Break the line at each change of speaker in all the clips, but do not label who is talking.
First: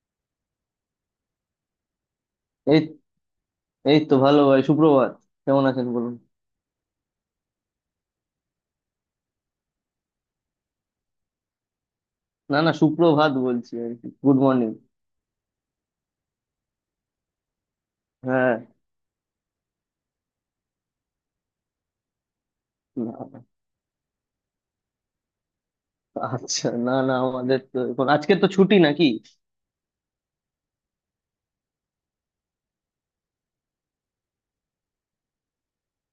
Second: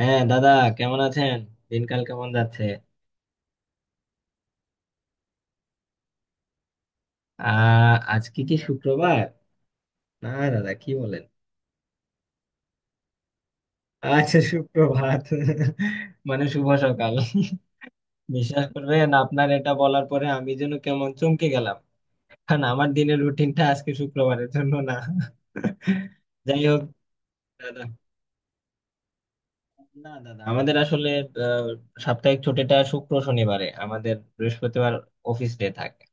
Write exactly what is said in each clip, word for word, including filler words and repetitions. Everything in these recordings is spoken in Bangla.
হ্যাঁ দাদা, কেমন আছেন? দিনকাল কেমন যাচ্ছে?
এই এই তো ভালো ভাই, সুপ্রভাত। কেমন আছেন বলুন?
আহ আজকে কি শুক্রবার? না দাদা কি বলেন।
না না, সুপ্রভাত বলছি আর কি, গুড
আচ্ছা,
মর্নিং।
সুপ্রভাত। মানে শুভ সকাল।
হ্যাঁ।
বিশ্বাস করবেন, আপনার এটা বলার পরে আমি যেন কেমন চমকে গেলাম, কারণ আমার দিনের
না,
রুটিনটা আজকে শুক্রবারের জন্য না। যাই
আচ্ছা
হোক
না না, আমাদের তো
দাদা।
এখন আজকে তো ছুটি নাকি?
না দাদা, আমাদের আসলে আহ, সাপ্তাহিক ছুটিটা শুক্র শনিবারে, আমাদের বৃহস্পতিবার অফিস ডে থাকে।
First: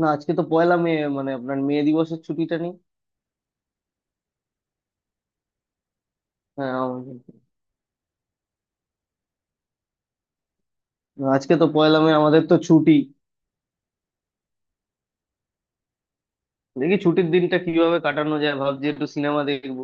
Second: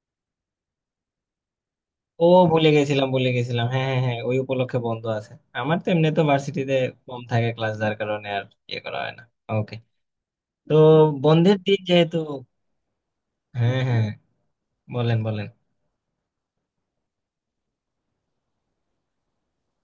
না, আজকে তো পয়লা মে, মানে আপনার মে দিবসের
ও,
ছুটিটা
ভুলে
নেই?
গেছিলাম, ভুলে গেছিলাম, হ্যাঁ হ্যাঁ হ্যাঁ, ওই উপলক্ষে বন্ধ আছে। আমার তো এমনি তো
হ্যাঁ
ভার্সিটিতে
আমাদের।
কম থাকে ক্লাস, যার কারণে আর ইয়ে করা হয় না। ওকে। তো
না, আজকে
বন্ধের
তো
দিন
পয়লা মে,
যেহেতু,
আমাদের তো ছুটি।
হ্যাঁ হ্যাঁ, বলেন বলেন।
দেখি ছুটির দিনটা কিভাবে কাটানো যায়, ভাবছি একটু সিনেমা দেখবো।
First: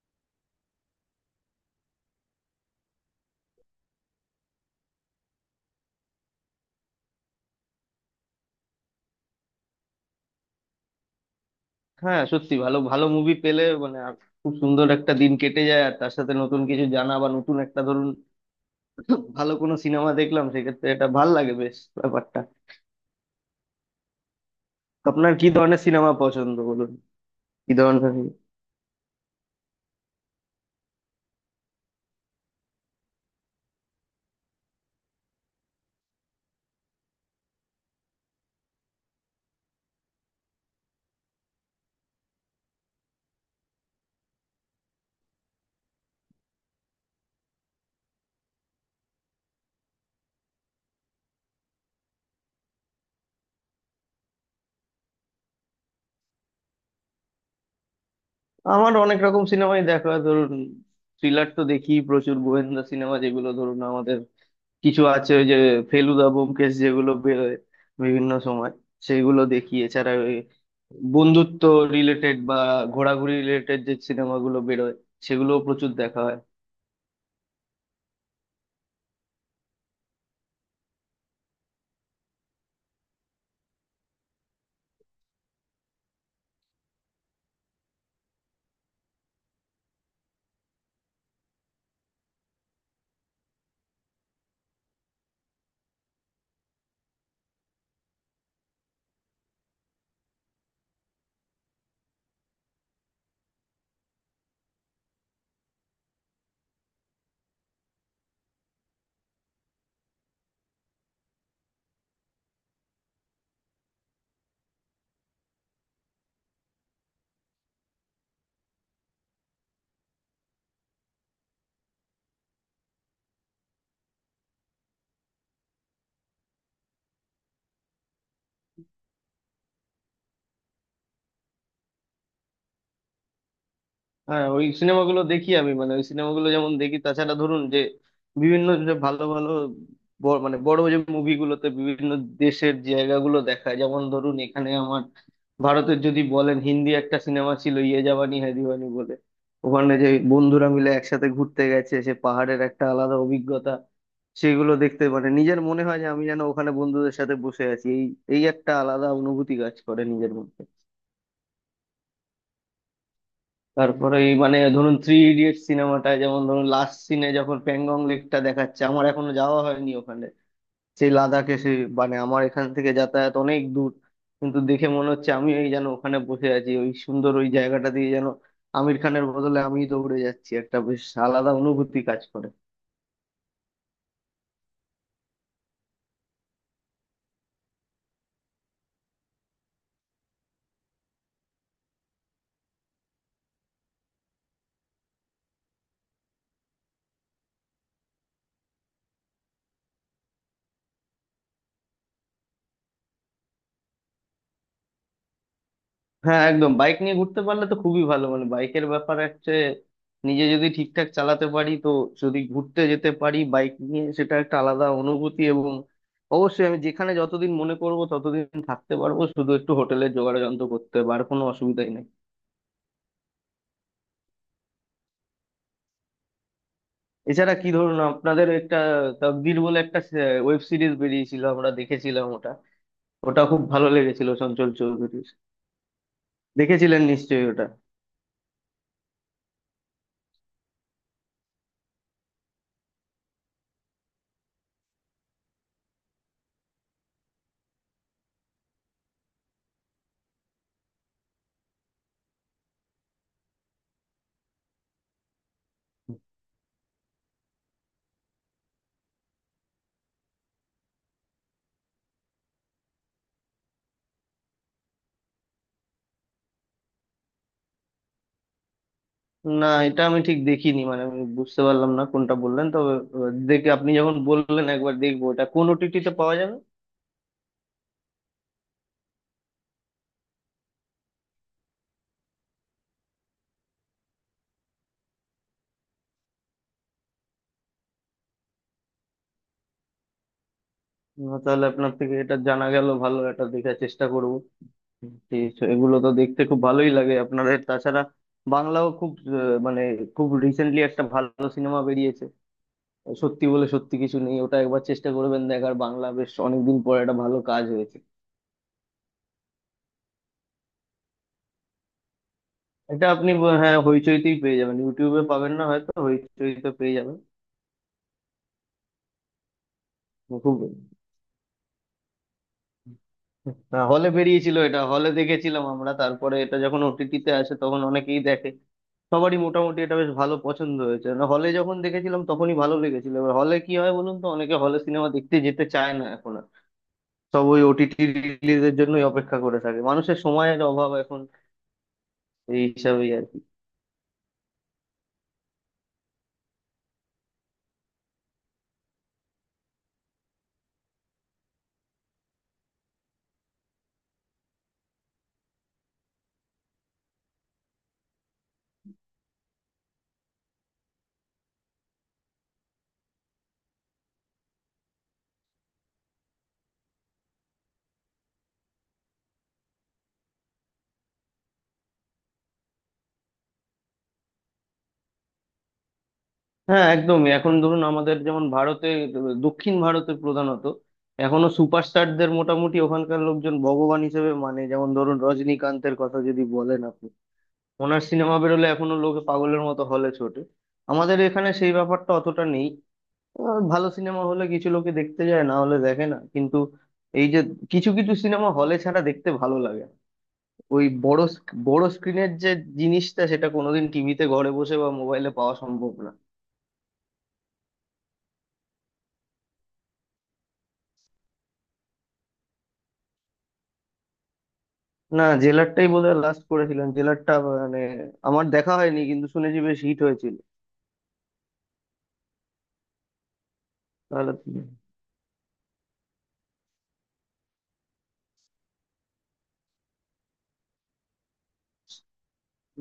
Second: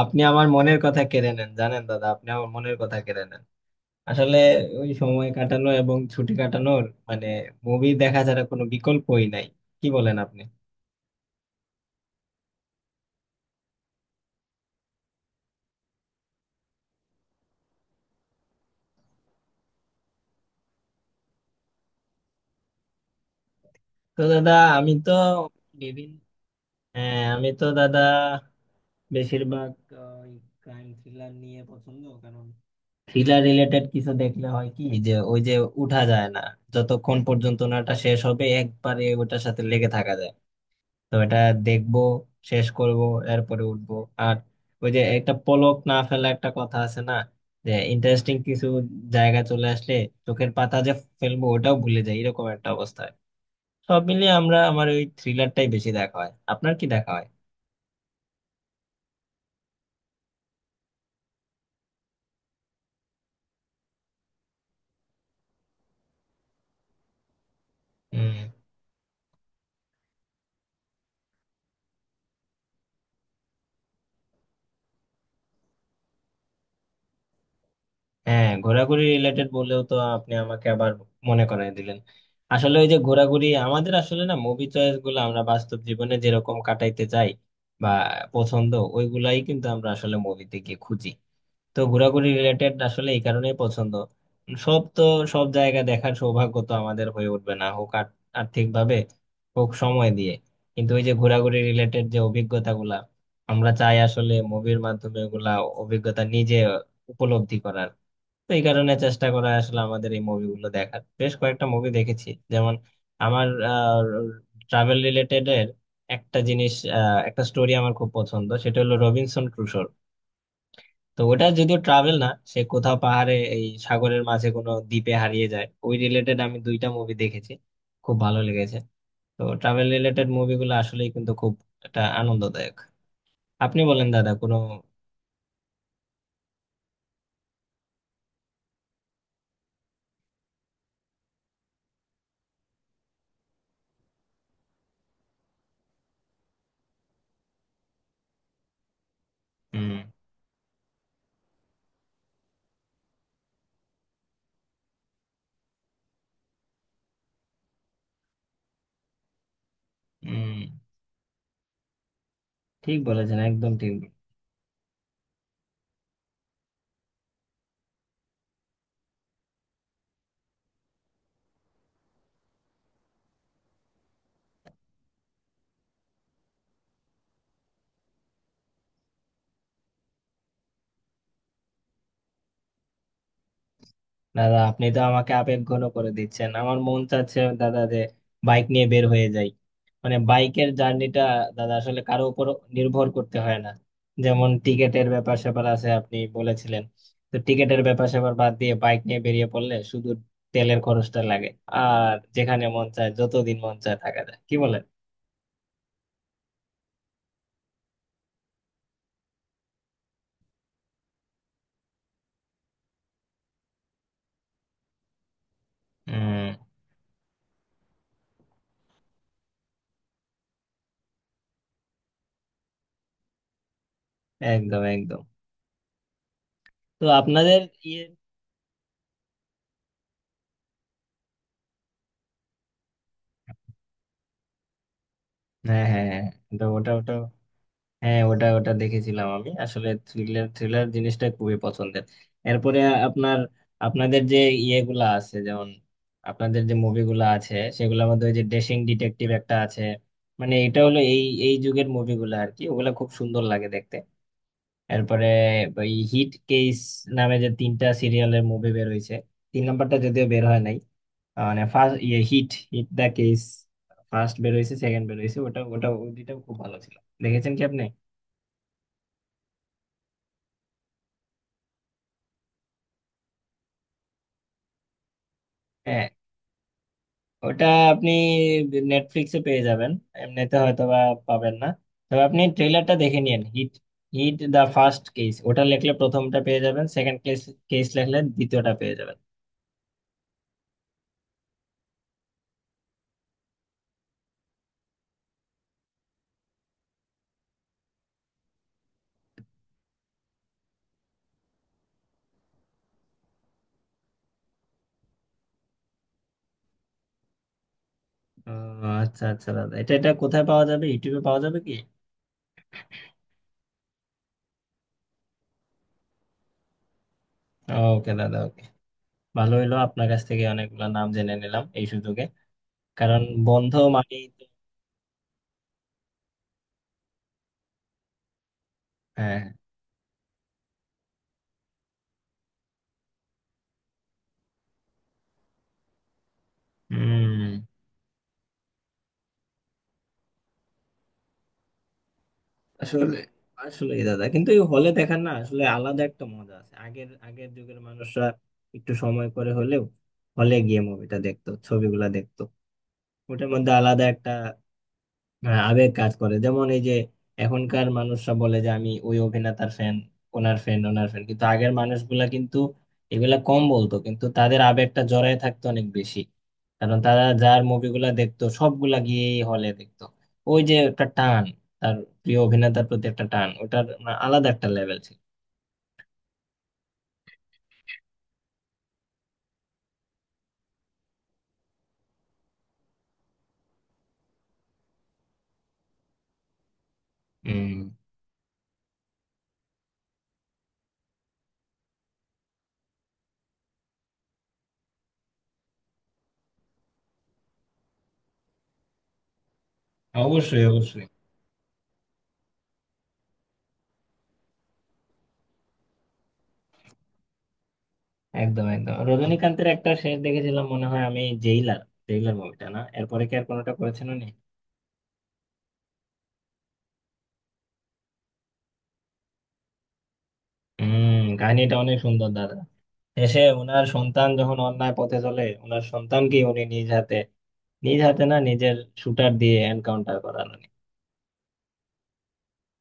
আপনি আমার মনের কথা কেড়ে নেন, জানেন দাদা, আপনি আমার মনের কথা কেড়ে নেন। আসলে ওই সময় কাটানো এবং ছুটি কাটানোর মানে মুভি দেখা ছাড়া কোনো বিকল্পই নাই, কি বলেন আপনি?
হ্যাঁ সত্যি, ভালো ভালো মুভি পেলে মানে আর খুব সুন্দর একটা দিন কেটে যায়, আর তার সাথে নতুন কিছু জানা, বা নতুন একটা, ধরুন, ভালো কোনো সিনেমা দেখলাম, সেক্ষেত্রে এটা ভাল লাগে বেশ, ব্যাপারটা।
তো দাদা, আমি তো
আপনার কি ধরনের সিনেমা
বিভিন্ন,
পছন্দ বলুন?
হ্যাঁ আমি তো
কি
দাদা
ধরনের?
বেশিরভাগ আহ, ওই ক্রাইম থ্রিলার নিয়ে পছন্দ, কারণ থ্রিলার রিলেটেড কিছু দেখলে হয় কি, যে ওই যে উঠা যায় না, যতক্ষণ পর্যন্ত নাটা শেষ হবে একবারে ওটার সাথে লেগে থাকা যায়। তো এটা দেখবো, শেষ করব, এরপরে উঠবো। আর ওই যে একটা পলক না ফেলা একটা কথা আছে না, যে ইন্টারেস্টিং কিছু জায়গা চলে আসলে চোখের পাতা যে ফেলবো ওটাও ভুলে যাই, এরকম একটা অবস্থা হয়। সব মিলিয়ে আমরা আমার ওই থ্রিলারটাই বেশি দেখা হয়, আপনার কি দেখা
আমার অনেক রকম সিনেমাই দেখা হয়, ধরুন থ্রিলার তো দেখি প্রচুর, গোয়েন্দা সিনেমা, যেগুলো ধরুন আমাদের কিছু আছে ওই যে ফেলুদা ব্যোমকেশ যেগুলো বেরোয় বিভিন্ন
হয়?
সময়, সেগুলো দেখি। এছাড়া ওই বন্ধুত্ব রিলেটেড বা ঘোরাঘুরি রিলেটেড যে সিনেমাগুলো বেরোয় সেগুলো প্রচুর দেখা হয়।
হ্যাঁ, ঘোরাঘুরি রিলেটেড বলেও তো আপনি আমাকে আবার মনে করায় দিলেন। আসলে ওই যে ঘোরাঘুরি, আমাদের আসলে না মুভি চয়েস গুলো আমরা বাস্তব জীবনে যেরকম কাটাইতে চাই বা পছন্দ, ওইগুলাই কিন্তু আমরা আসলে মুভিতে গিয়ে খুঁজি। তো ঘোরাঘুরি রিলেটেড আসলে এই কারণেই পছন্দ। সব তো, সব জায়গা দেখার সৌভাগ্য তো আমাদের হয়ে উঠবে না, হোক আর আর্থিক ভাবে, হোক সময় দিয়ে। কিন্তু ওই যে ঘোরাঘুরি রিলেটেড যে অভিজ্ঞতা গুলা, আমরা চাই আসলে মুভির মাধ্যমে ওগুলা অভিজ্ঞতা নিজে উপলব্ধি করার। তো এই কারণে চেষ্টা করা আসলে আমাদের এই মুভিগুলো দেখার। বেশ কয়েকটা মুভি দেখেছি যেমন, আমার ট্রাভেল রিলেটেড এর একটা জিনিস, আহ, একটা স্টোরি আমার খুব পছন্দ, সেটা হলো রবিনসন ক্রুশোর। তো ওটা যদিও ট্রাভেল না, সে কোথাও পাহাড়ে এই সাগরের মাঝে কোনো দ্বীপে হারিয়ে যায়, ওই রিলেটেড আমি দুইটা মুভি দেখেছি, খুব ভালো লেগেছে। তো ট্রাভেল রিলেটেড মুভিগুলো আসলেই কিন্তু খুব একটা আনন্দদায়ক। আপনি বলেন দাদা,
হ্যাঁ
কোনো
ওই সিনেমাগুলো দেখি আমি, মানে ওই সিনেমাগুলো যেমন দেখি, তাছাড়া ধরুন যে বিভিন্ন যে ভালো ভালো ব- মানে বড় যে মুভিগুলোতে বিভিন্ন দেশের জায়গাগুলো দেখায়, যেমন ধরুন এখানে আমার, ভারতের যদি বলেন হিন্দি একটা সিনেমা ছিল ইয়ে জাবানি হ্যায় দিওয়ানি বলে,
উম
ওখানে যে বন্ধুরা মিলে একসাথে ঘুরতে গেছে, সে পাহাড়ের একটা আলাদা অভিজ্ঞতা, সেগুলো দেখতে মানে নিজের মনে হয় যে আমি যেন ওখানে বন্ধুদের সাথে বসে আছি, এই এই একটা আলাদা অনুভূতি কাজ করে নিজের মধ্যে।
উম, ঠিক বলেছেন, একদম ঠিক।
তারপরে এই মানে ধরুন থ্রি ইডিয়ট সিনেমাটা, যেমন ধরুন লাস্ট সিনে যখন প্যাংগং লেকটা দেখাচ্ছে, আমার এখনো যাওয়া হয়নি ওখানে, সেই লাদাখে সে, মানে আমার এখান থেকে যাতায়াত অনেক দূর, কিন্তু দেখে মনে হচ্ছে আমি এই যেন ওখানে বসে আছি, ওই সুন্দর ওই জায়গাটা দিয়ে যেন আমির খানের বদলে আমিই দৌড়ে যাচ্ছি, একটা বেশ আলাদা অনুভূতি কাজ করে।
দাদা আপনি তো আমাকে আবেগঘন করে দিচ্ছেন, আমার মন চাচ্ছে দাদা যে বাইক নিয়ে বের হয়ে যাই। মানে বাইকের জার্নিটা দাদা আসলে কারো উপর নির্ভর করতে হয় না। যেমন টিকেটের ব্যাপার স্যাপার আছে আপনি বলেছিলেন, তো টিকেটের ব্যাপার স্যাপার বাদ দিয়ে বাইক নিয়ে বেরিয়ে পড়লে শুধু তেলের খরচটা লাগে, আর যেখানে মন চায় যতদিন মন চায় থাকা যায়, কি বলেন?
হ্যাঁ একদম, বাইক নিয়ে ঘুরতে পারলে তো খুবই ভালো, মানে বাইকের ব্যাপার হচ্ছে নিজে যদি ঠিকঠাক চালাতে পারি তো, যদি ঘুরতে যেতে পারি বাইক নিয়ে সেটা একটা আলাদা অনুভূতি, এবং
হম,
অবশ্যই আমি যেখানে যতদিন মনে করব ততদিন থাকতে পারবো, শুধু একটু হোটেলের জোগাড় যন্ত্র করতে হবে, আর কোনো অসুবিধাই নেই।
একদম একদম। তো
এছাড়া
আপনাদের
কি ধরুন
ইয়ে,
আপনাদের একটা তকদির বলে একটা ওয়েব সিরিজ বেরিয়েছিল, আমরা দেখেছিলাম ওটা, ওটা খুব ভালো লেগেছিল চঞ্চল চৌধুরীর,
হ্যাঁ হ্যাঁ হ্যাঁ, তো ওটা
দেখেছিলেন
ওটা
নিশ্চয়ই ওটা।
হ্যাঁ, ওটা ওটা দেখেছিলাম। আমি আসলে থ্রিলার, থ্রিলার জিনিসটা খুবই পছন্দের। এরপরে আপনার, আপনাদের যে ইয়েগুলা আছে যেমন, আপনাদের যে মুভিগুলা আছে সেগুলোর মধ্যে ওই যে ডেসিং ডিটেকটিভ একটা আছে, মানে এটা হলো এই এই যুগের মুভিগুলা আর কি, ওগুলা খুব সুন্দর লাগে দেখতে। এরপরে ওই হিট কেস নামে যে তিনটা সিরিয়ালের মুভি বের হয়েছে, তিন নাম্বারটা যদিও বের হয় নাই। আহ, মানে ফার্স্ট ইয়ে hit, hit the case first বের হয়েছে, সেকেন্ড বের হয়েছে, ওটা ওটা ওই দুইটাও খুব ভালো ছিল। দেখেছেন কি আপনি?
না এটা আমি ঠিক দেখিনি, মানে আমি বুঝতে পারলাম না কোনটা বললেন, তবে আহ, দেখে, আপনি যখন বললেন, একবার দেখবো, এটা কোন
হ্যাঁ,
ওটিটিতে পাওয়া যাবে?
ওটা আপনি নেটফ্লিক্সে পেয়ে যাবেন। এমনিতে হয়তো বা পাবেন না, তবে আপনি ট্রেলারটা দেখে নিন। Hit, hit the first case ওটা লিখলে প্রথমটা পেয়ে যাবেন, সেকেন্ড কেস, কেস লিখলে দ্বিতীয়টা পেয়ে যাবেন।
না, তাহলে আপনার থেকে এটা জানা গেল ভালো, এটা দেখার চেষ্টা করবো। ঠিক আছে, এগুলো তো দেখতে খুব ভালোই লাগে আপনাদের। তাছাড়া বাংলাও খুব আহ, মানে খুব রিসেন্টলি একটা ভালো সিনেমা বেরিয়েছে, সত্যি বলে সত্যি কিছু নেই, ওটা একবার চেষ্টা করবেন দেখার, বাংলা বেশ অনেকদিন পর একটা ভালো কাজ হয়েছে।
আহ, আচ্ছা আচ্ছা দাদা, এটা এটা কোথায় পাওয়া যাবে, ইউটিউবে পাওয়া যাবে কি?
এটা আপনি আহ, হ্যাঁ, হইচইতেই পেয়ে যাবেন, ইউটিউবে পাবেন না হয়তো, হইচইতে পেয়ে যাবেন।
ওকে দাদা, ওকে। ভালো হইলো, আপনার কাছ থেকে
খুব,
অনেকগুলো নাম জেনে নিলাম এই সুযোগে, কারণ বন্ধ
না হলে
মানেই তো-
বেরিয়েছিল এটা, হলে দেখেছিলাম আমরা, তারপরে এটা যখন ওটিটিতে আসে তখন অনেকেই দেখে, সবারই
হ্যাঁ,
মোটামুটি এটা বেশ ভালো পছন্দ হয়েছে, না হলে যখন দেখেছিলাম তখনই ভালো লেগেছিল, এবার হলে কি হয় বলুন তো, অনেকে হলে সিনেমা দেখতে যেতে চায় না এখন আর, সব ওই
হম।
ওটিটি রিলিজের জন্যই অপেক্ষা করে থাকে, মানুষের সময়ের অভাব এখন, এই হিসাবেই
আসলে,
আর কি।
আসলে দাদা কিন্তু এই হলে দেখার না, আসলে আলাদা একটা মজা আছে। আগের, আগের যুগের মানুষরা একটু সময় করে হলেও হলে গিয়ে মুভিটা দেখতো, ছবিগুলা দেখতো। ওটার মধ্যে আলাদা একটা, হ্যাঁ, আবেগ কাজ করে। যেমন এই যে এখনকার মানুষরা বলে যে আমি ওই অভিনেতার ফ্যান, ওনার ফ্যান, ওনার ফ্যান, কিন্তু আগের মানুষগুলা কিন্তু এগুলা কম বলতো, কিন্তু তাদের আবেগটা জড়ায় থাকতো অনেক বেশি, কারণ তারা যার মুভিগুলা দেখতো সবগুলা গিয়েই হলে দেখতো। ওই যে একটা টান, তার প্রিয় অভিনেতার প্রতি একটা টান, ওটার মানে আলাদা একটা লেভেল ছিল।
হ্যাঁ একদমই, এখন ধরুন আমাদের যেমন ভারতে, দক্ষিণ ভারতে প্রধানত, এখনো সুপারস্টারদের মোটামুটি ওখানকার লোকজন ভগবান হিসেবে, মানে যেমন ধরুন রজনীকান্তের কথা যদি বলেন আপনি,
হম,
ওনার সিনেমা বেরোলে এখনো লোকে পাগলের মতো হলে ছোটে, আমাদের এখানে সেই ব্যাপারটা অতটা নেই। আহ, ভালো সিনেমা হলে কিছু লোকে দেখতে যায়, না হলে দেখে না, কিন্তু এই যে কিছু কিছু সিনেমা হলে ছাড়া দেখতে ভালো লাগে না।
অবশ্যই
ওই
অবশ্যই।
বড় স্ক- বড় স্ক্রিনের যে জিনিসটা সেটা কোনোদিন টিভিতে ঘরে বসে বা মোবাইলে পাওয়া সম্ভব না।
একদম একদম, রজনীকান্তের একটা শেষ দেখেছিলাম মনে হয় আমি, জেইলার, জেইলার মুভিটা না? এরপরে কি আর কোনোটা করেছেন উনি?
না, জেলারটাই বোধহয় লাস্ট করেছিলাম, জেলারটা মানে আমার দেখা হয়নি, কিন্তু শুনেছি বেশ হিট হয়েছিল।
হুম, কাহিনীটা অনেক সুন্দর দাদা। শেষে ওনার সন্তান
তাহলে
যখন অন্যায় পথে চলে, ওনার সন্তানকে উনি নিজ হাতে, নিজ হাতে না, নিজের শুটার দিয়ে এনকাউন্টার করানো,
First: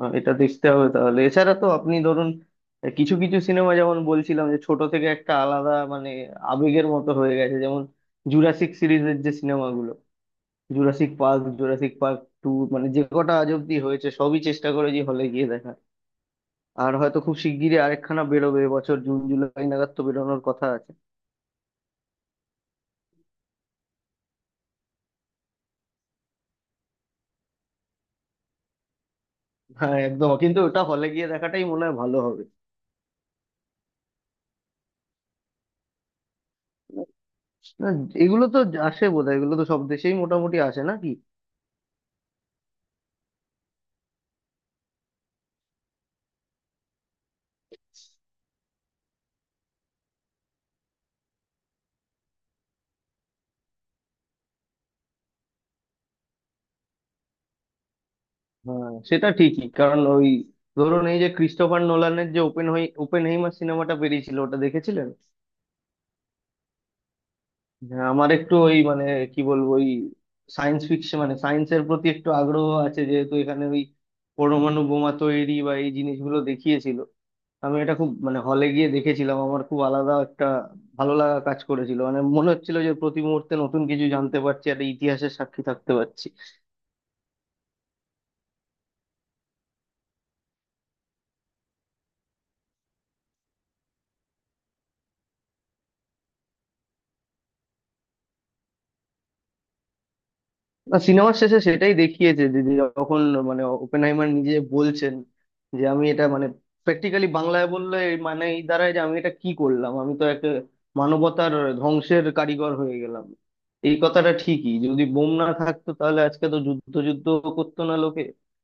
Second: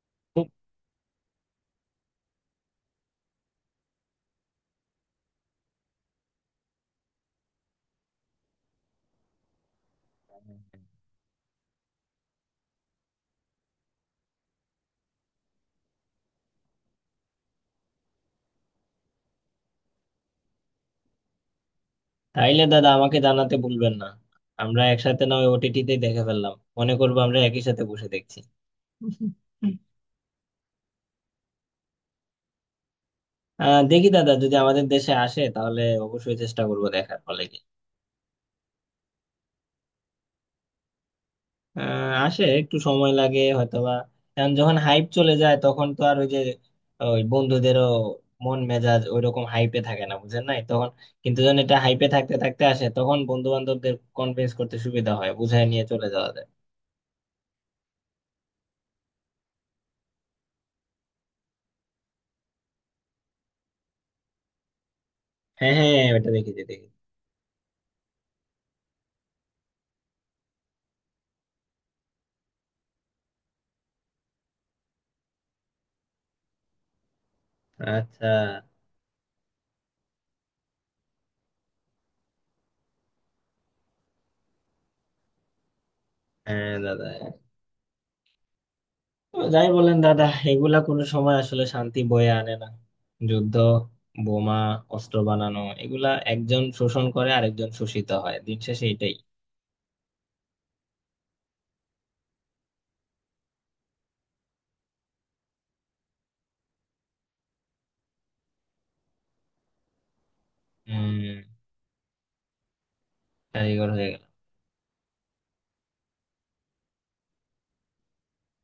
আহ, এটা
খুব।
দেখতে হবে তাহলে। এছাড়া তো আপনি ধরুন আহ, কিছু কিছু সিনেমা যেমন বলছিলাম, যে ছোট থেকে একটা আলাদা মানে আবেগের মতো হয়ে গেছে, যেমন জুরাসিক সিরিজের যে সিনেমাগুলো, Jurassic Park, Jurassic Park two, মানে যে কটা আজ অব্দি হয়েছে সবই চেষ্টা করেছি হলে গিয়ে দেখা, আর হয়তো খুব শিগগিরই আরেকখানা বেরোবে, এবছর জুন জুলাই নাগাদ তো বেরোনোর কথা আছে।
তাইলে দাদা আমাকে জানাতে ভুলবেন না, আমরা একসাথে না ওই ওটিটিতে দেখে ফেললাম, মনে করবো আমরা একই সাথে বসে দেখছি।
হ্যাঁ একদম, কিন্তু ওটা হলে গিয়ে দেখাটাই মনে হয় ভালো হবে।
আহ দেখি দাদা, যদি আমাদের দেশে আসে তাহলে অবশ্যই চেষ্টা করবো দেখার ফলে।
না, এগুলো তো আসে বোধহয়, এগুলো তো সব দেশেই মোটামুটি আসে নাকি।
আহ, আসে, একটু সময় লাগে হয়তোবা, কারণ যখন হাইপ চলে যায় তখন তো আর ওই যে ওই বন্ধুদেরও মন মেজাজ ওই রকম হাইপে থাকে না, বুঝেন নাই, তখন। কিন্তু যখন এটা হাইপে থাকতে থাকতে আসে তখন বন্ধু বান্ধবদের কনভিন্স করতে সুবিধা হয়, বুঝায় নিয়ে চলে যাওয়া যায়।
হ্যাঁ সেটা ঠিকই, কারণ ওই ধরুন এই যে ক্রিস্টোফার নোলানের যে ওপেন ওপেনহেইমার সিনেমাটা বেরিয়েছিল ওটা দেখেছিলেন।
হ্যাঁ হ্যাঁ, ওটা দেখেছি, দেখি।
হ্যাঁ, আমার একটু ওই মানে কি বলবো ওই সায়েন্স ফিকশন মানে সায়েন্সের প্রতি একটু আগ্রহ আছে যেহেতু, এখানে ওই পরমাণু বোমা তৈরি বা এই জিনিসগুলো দেখিয়েছিল, আমি এটা খুব
আচ্ছা।
মানে হলে গিয়ে দেখেছিলাম, আমার খুব আলাদা একটা ভালো লাগা কাজ করেছিল, মানে মনে হচ্ছিল যে প্রতি মুহূর্তে নতুন কিছু জানতে পারছি আর ইতিহাসের সাক্ষী থাকতে পারছি।
হ্যাঁ দাদা, তো যাই বলেন দাদা, এগুলা কোনো সময় আসলে শান্তি বয়ে আনে না। যুদ্ধ, বোমা, অস্ত্র বানানো, এগুলা একজন শোষণ করে আরেকজন শোষিত হয়, দিন শেষে এটাই।
না সিনেমার শেষে সেটাই দেখিয়েছে যে যে যখন মানে ওপেনহাইমার নিজে বলছেন যে আমি এটা মানে প্র্যাকটিক্যালি বাংলায় বললে এর মানে এই দাঁড়ায় যে আমি এটা কি করলাম, আমি তো একটা
হম।
মানবতার ধ্বংসের কারিগর হয়ে গেলাম।
কারিগর
এই
হয়ে গেলাম।
কথাটা ঠিকই, যদি বোম না থাকতো তাহলে আজকে তো যুদ্ধ যুদ্ধ করতো না লোকে,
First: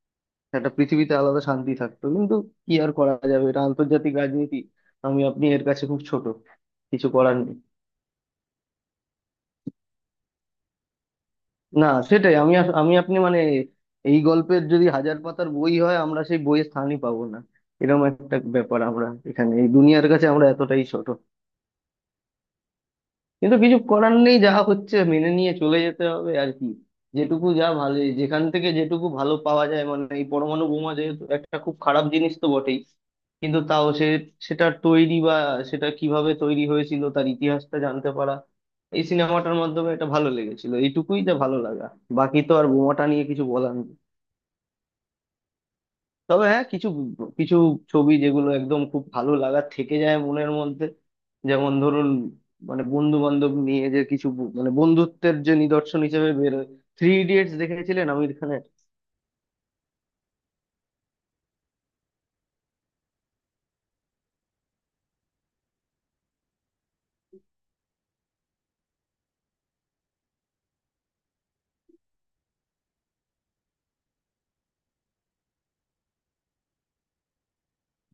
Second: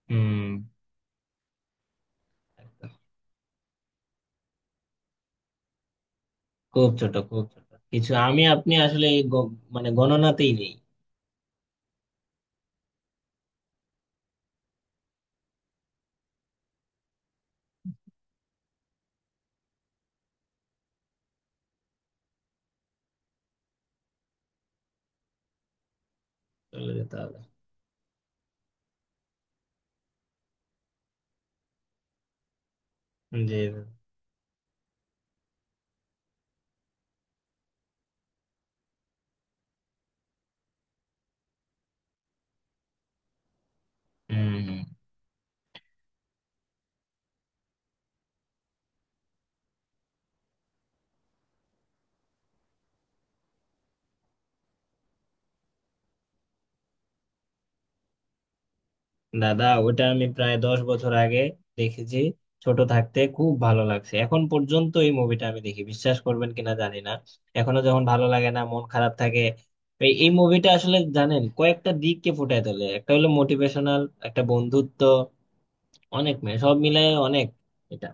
হুম।
একটা পৃথিবীতে আলাদা শান্তি থাকতো, কিন্তু কি
একদম।
আর করা যাবে, এটা আন্তর্জাতিক রাজনীতি, আমি আপনি এর কাছে খুব ছোট,
খুব
কিছু
ছোট,
করার
খুব
নেই।
ছোট কিছু, আমি আপনি আসলে এই গ- মানে গণনাতেই নেই।
না সেটাই, আমি আস- আমি আপনি মানে এই গল্পের যদি হাজার পাতার বই হয় আমরা সেই বইয়ের স্থানই পাবো না, এরকম একটা ব্যাপার, আমরা এখানে এই দুনিয়ার কাছে আমরা এতটাই ছোট, কিন্তু কিছু করার নেই, যা হচ্ছে মেনে নিয়ে চলে যেতে হবে আর কি।
চলে যেতে হবে।
যেটুকু যা ভালো, যেখান থেকে যেটুকু ভালো পাওয়া যায়, মানে এই পরমাণু বোমা যেহেতু একটা খুব খারাপ জিনিস তো বটেই, কিন্তু
জি।
তাও সে, সেটা তৈরি বা সেটা কিভাবে তৈরি হয়েছিল তার ইতিহাসটা জানতে পারা এই সিনেমাটার মাধ্যমে, এটা ভালো লেগেছিল, এইটুকুই যা ভালো লাগা, বাকি তো আর বোমাটা নিয়ে কিছু বলার নেই।
হুম হুম।
তবে হ্যাঁ কিছু কিছু ছবি যেগুলো একদম খুব ভালো লাগা থেকে যায় মনের মধ্যে, যেমন ধরুন মানে বন্ধু বান্ধব নিয়ে যে কিছু ব- মানে বন্ধুত্বের যে নিদর্শন হিসেবে বেরোয়, থ্রি ইডিয়েটস দেখেছিলেন আমির খানের।
দাদা ওটা আমি প্রায় দশ বছর আগে দেখেছি, ছোট থাকতে। খুব ভালো লাগছে, এখন পর্যন্ত এই মুভিটা আমি দেখি, বিশ্বাস করবেন কিনা জানি না। এখনো যখন ভালো লাগে না, মন খারাপ থাকে, এই এই মুভিটা আসলে, জানেন, কয়েকটা দিককে ফুটায় তোলে, একটা হলো মোটিভেশনাল, একটা বন্ধুত্ব, অনেক মেয়ে, সব মিলায় অনেক, এটা,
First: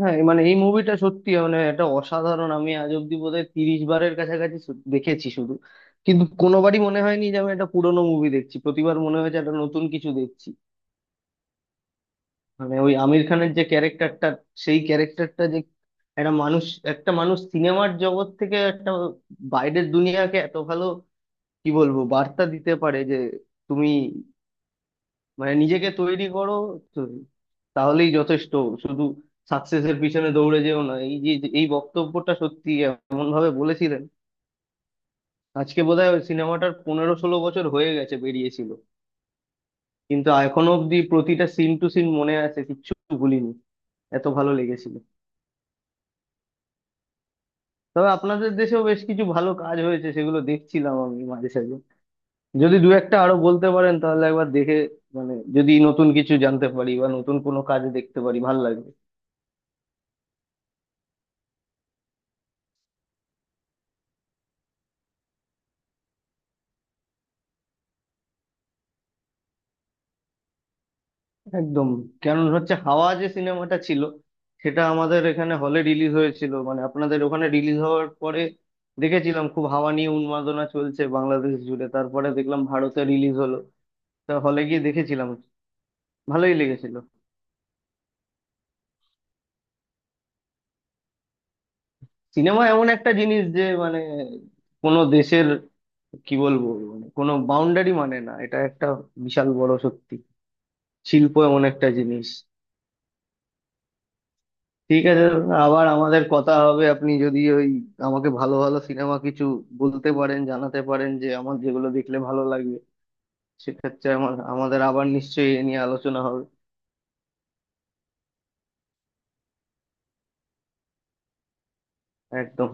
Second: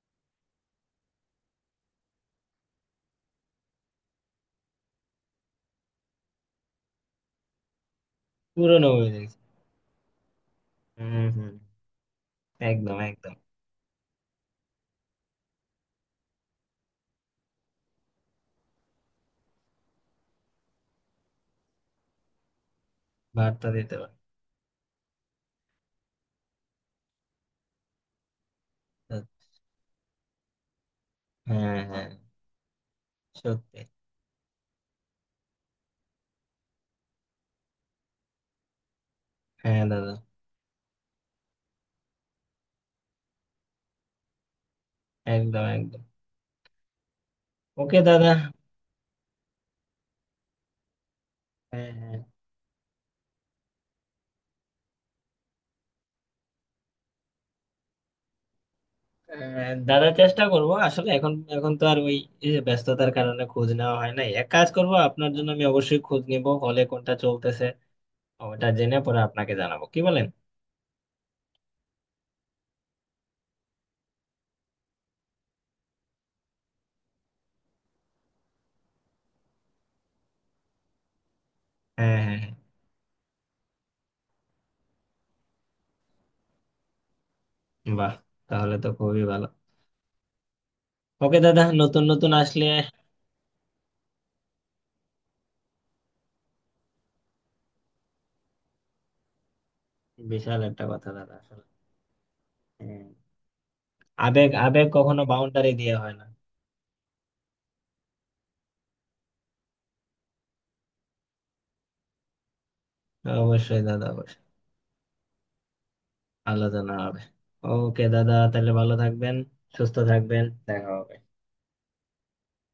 হ্যাঁ এই মানে এই মুভিটা সত্যি মানে এটা অসাধারণ, আমি আজ অব্দি বোধহয় তিরিশ বারের কাছাকাছি সু- দেখেছি শুধু, কিন্তু কোনোবারই মনে হয়নি যে আমি একটা পুরোনো মুভি দেখছি,
পুরনো
প্রতিবার
মুভি
মনে
দেখছি।
হয়েছে একটা নতুন কিছু দেখছি।
হম,
মানে ওই
একদম
আমির
একদম।
খানের যে ক্যারেক্টারটা, সেই ক্যারেক্টারটা যে একটা মানুষ, একটা মানুষ সিনেমার জগৎ থেকে একটা বাইরের দুনিয়াকে এত ভালো কি বলবো বার্তা দিতে পারে যে
বার্তা
তুমি
দিতে পারে,
মানে নিজেকে তৈরি করো তো তাহলেই যথেষ্ট, শুধু
হ্যাঁ
সাকসেসের পিছনে দৌড়ে যেও না, এই যে যে- এই
হ্যাঁ, হ্যাঁ,
বক্তব্যটা সত্যি এমন ভাবে
সত্যি।
বলেছিলেন। আজকে বোধহয় ওই সিনেমাটার পনেরো ষোলো বছর হয়ে গেছে বেরিয়েছিল,
হ্যাঁ দাদা,
কিন্তু এখনো অব্দি প্রতিটা সিন টু সিন মনে আছে, কিচ্ছু ভুলিনি, এত ভালো লেগেছিল।
একদম একদম। ওকে
তবে
দাদা,
আপনাদের দেশেও বেশ কিছু ভালো কাজ হয়েছে সেগুলো দেখছিলাম আমি মাঝে সাঝে,
হ্যাঁ হ্যাঁ,
যদি দু একটা আরো বলতে পারেন তাহলে একবার দেখে, মানে যদি নতুন কিছু জানতে পারি বা নতুন কোনো কাজ দেখতে পারি ভাল লাগবে।
আহ, দাদা চেষ্টা করব আসলে। এখন, এখন তো আর ওই এই যে ব্যস্ততার কারণে খোঁজ নেওয়া হয় নাই। এক কাজ করব, আপনার জন্য আমি অবশ্যই খোঁজ নিব হলে কোনটা চলতেছে, ওটা জেনে পরে আপনাকে জানাবো, কি বলেন?
একদম, কারণ হচ্ছে হাওয়া যে সিনেমাটা ছিল সেটা আমাদের এখানে হলে রিলিজ হয়েছিল, মানে আপনাদের ওখানে রিলিজ হওয়ার পরে দেখেছিলাম খুব হাওয়া নিয়ে উন্মাদনা চলছে বাংলাদেশ জুড়ে,
হ্যাঁ
তারপরে
হ্যাঁ
দেখলাম ভারতে রিলিজ হলো, তা হলে গিয়ে দেখেছিলাম, ভালোই লেগেছিল।
হ্যাঁ, বাহ, তাহলে তো খুবই ভালো। ওকে দাদা, নতুন নতুন
সিনেমা
আসলে,
এমন একটা জিনিস যে মানে কোনো দেশের কি বলবো মানে কোনো বাউন্ডারি মানে না, এটা একটা বিশাল বড় সত্যি,
বিশাল একটা কথা দাদা
শিল্প এমন
আসলে,
একটা জিনিস।
হ্যাঁ, আবেগ, আবেগ
ঠিক
কখনো
আছে,
বাউন্ডারি
আবার
দিয়ে হয়
আমাদের
না।
কথা হবে, আপনি যদি ওই আমাকে ভালো ভালো সিনেমা কিছু বলতে পারেন জানাতে পারেন যে আমার যেগুলো দেখলে ভালো লাগবে,
অবশ্যই দাদা
সেক্ষেত্রে আমার
অবশ্যই।
আমাদের আবার নিশ্চয়ই এ নিয়ে আলোচনা হবে,
আলোচনা হবে। ওকে দাদা, তাহলে ভালো থাকবেন, সুস্থ থাকবেন, দেখা হবে।
একদম।